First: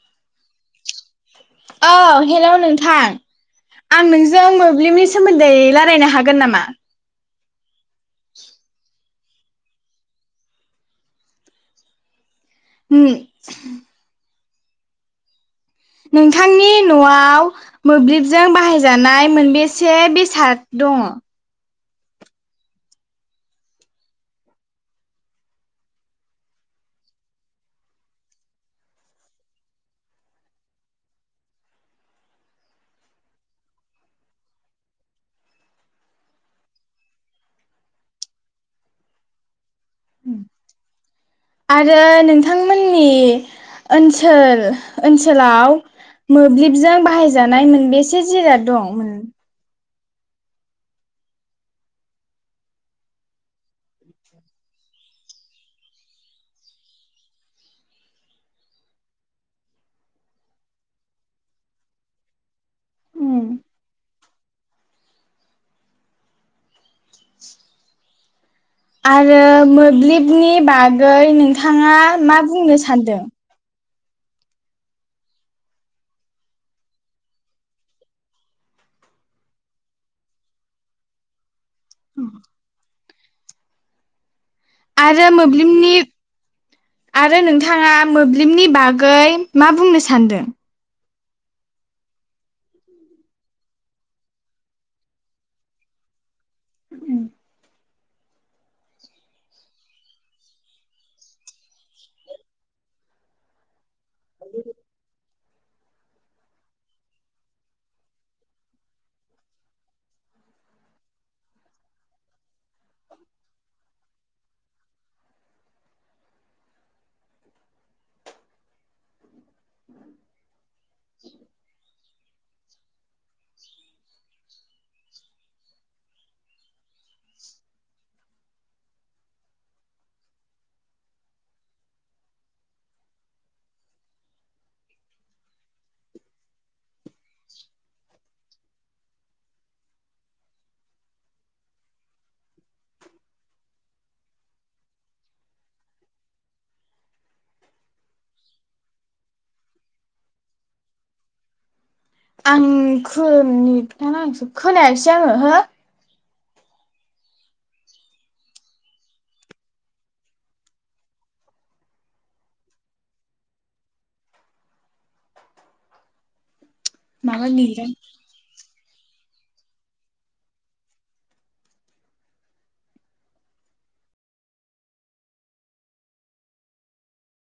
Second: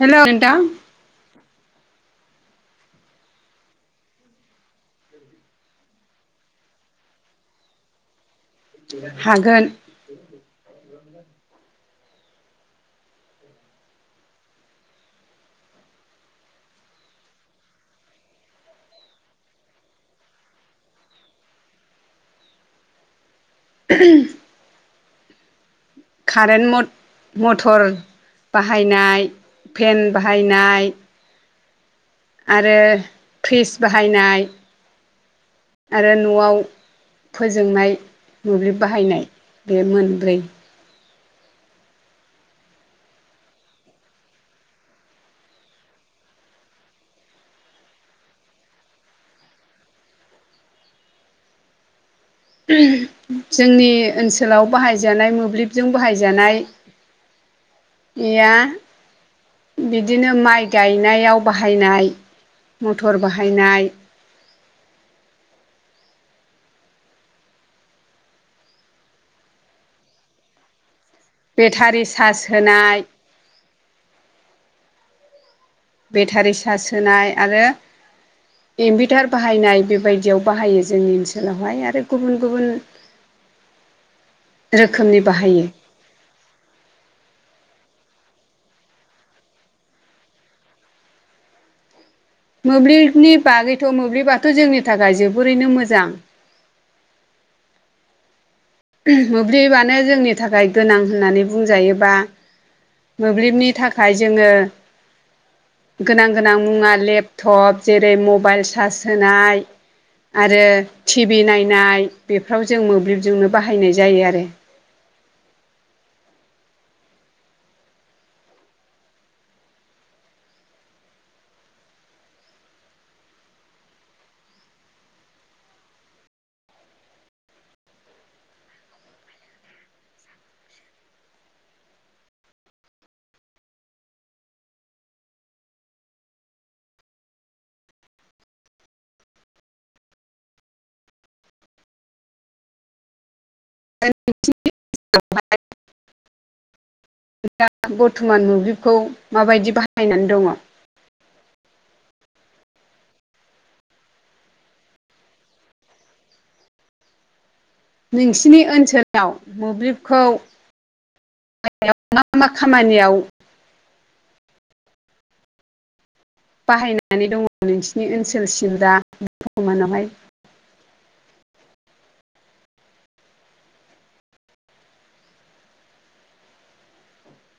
Hello नोंथां औ hello नोंथां आं नोंजों मोब्लिबनि सोमोन्दै रायलायनो हागोन नामा? हागोन उम नोंथांनि न'आव मोब्लिबजों बाहायजानाय मोनबेसे बेसाद दङ'? [unintelligible] कारेन्ट मथर बाहायनाय फेन बाहायनाय आरो फ्रिस बाहायनाय आरो न'आव फोजोंनाय मोब्लिब बाहायनाय बे मोनब्रै। आरो नोंथांमोननि ओनसोल ओनसोलाव मोब्लिबजों बाहायजानाय मोनबेसे जिराद दं जोंनि ओनसोलाव बाहायजानाय मोब्लिबजों बाहायजानाय गैया बिदिनो माइ गायनायाव बाहायनाय मथर उम बाहायनाय आरो मोब्लिबनि बागै नोंथांङा बेटारि चार्ज मा बुंनो होनाय सानदों बेटारि चार्ज होनाय आरो इनभारटार बाहायनाय बेबायदियाव बाहायो जोंनि ओनसोलावहाय आरो गुबुन गुबुन रोखोमनि आरो बाहायो मोब्लिबनि आरो नोंथांङा मोब्लिबनि बागै मा बुंनो सानदों मोब्लिबनि बागैथ' मोब्लिबाथ' जोंनि थाखाय जोबोरैनो मोजां [inaudible] मोब्लिबबानो जोंनि थाखाय गोनां होननानै बुंजायोबा मोब्लिबनि थाखाय जोंङो गोनां गोनां मुंङा लेपटप जेरै मबाइल चार्ज होनाय आरो टिभि नायनाय बेफ्राव जों मोब्लिबजोंनो बाहायनाय जायो आरो [unintelligible] दा बर्थमान मोब्लिबखौ माबायदि बाहायनानै दंङो [unintelligible] खोनायासै आंङो हो नोंसिनि ओनसोलाव मोब्लिबखौ मा मा खामानियाव बाहायनानै माबा दंङो नेदानो नोंसिनि ओनसोलसिम दा बरथमानावहाय